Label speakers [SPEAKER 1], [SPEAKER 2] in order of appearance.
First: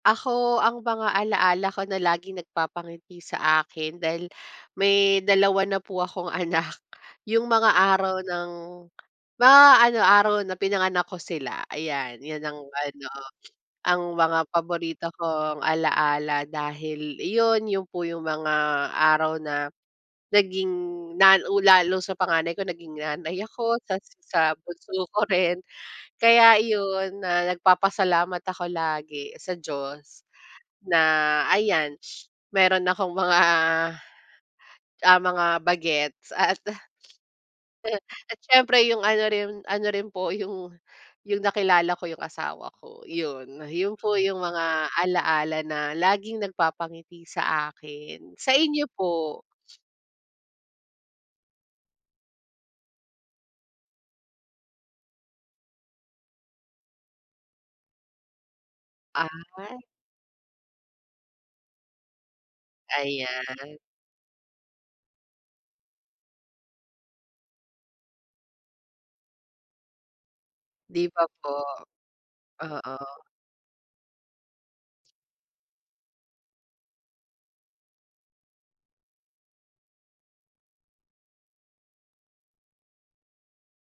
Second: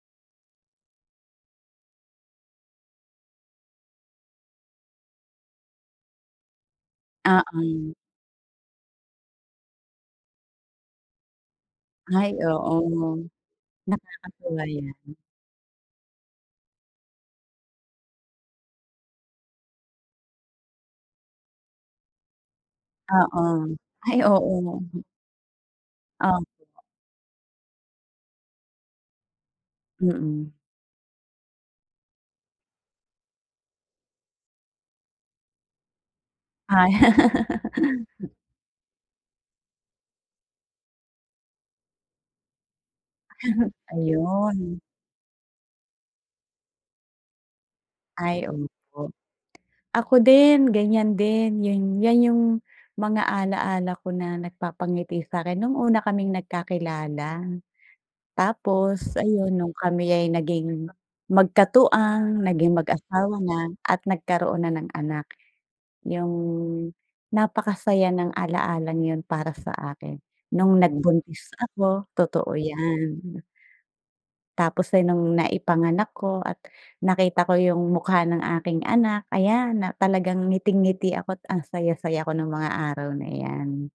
[SPEAKER 1] Ako, ang mga ala-ala ko na laging nagpapangiti sa akin dahil may dalawa na po akong anak,
[SPEAKER 2] Ah,
[SPEAKER 1] yung mga
[SPEAKER 2] hmm.
[SPEAKER 1] araw ng mga ano, araw na pinanganak ko sila. Ayan,
[SPEAKER 2] Ay,
[SPEAKER 1] yan ang
[SPEAKER 2] oo,
[SPEAKER 1] ano,
[SPEAKER 2] 'no?
[SPEAKER 1] ang mga
[SPEAKER 2] Nakakatuwa yan.
[SPEAKER 1] paborito kong ala-ala dahil iyon, yun po yung mga araw na naging nan u lalo sa panganay ko naging
[SPEAKER 2] Oo.
[SPEAKER 1] nanay ako, tas
[SPEAKER 2] Ay, oo
[SPEAKER 1] sa
[SPEAKER 2] nga eh.
[SPEAKER 1] bunso ko rin.
[SPEAKER 2] Um.
[SPEAKER 1] Kaya yun, na nagpapasalamat ako lagi sa Diyos
[SPEAKER 2] Mm.
[SPEAKER 1] na ayan, meron akong mga, ah, mga bagets at
[SPEAKER 2] Ay.
[SPEAKER 1] At siyempre yung ano rin, ano rin po yung yung nakilala ko yung asawa ko yun. Yun po yung
[SPEAKER 2] Ayun.
[SPEAKER 1] mga ala-ala na laging nagpapangiti sa akin.
[SPEAKER 2] Ay
[SPEAKER 1] Sa inyo
[SPEAKER 2] opo.
[SPEAKER 1] po?
[SPEAKER 2] Ako din, ganyan din yung 'yan yung mga ala-ala ko na nagpapangiti sa'kin nung una kaming nagkakilala. Tapos ayun, nung
[SPEAKER 1] Aha?
[SPEAKER 2] kami ay naging magkatuwang, naging mag-asawa na,
[SPEAKER 1] Ayan.
[SPEAKER 2] at, nagkaroon na ng anak. Yung napakasaya ng ala-alang 'yun para sa akin, nung
[SPEAKER 1] 'Di ba
[SPEAKER 2] nagbuntis
[SPEAKER 1] po?
[SPEAKER 2] ako. Totoo
[SPEAKER 1] Oo.
[SPEAKER 2] yan. Tapos din nung naipanganak ko, at, nakita ko yung mukha ng aking anak, ayan, na talagang ngiting-ngiti ako't ang saya-saya ko nung mga araw na 'yan.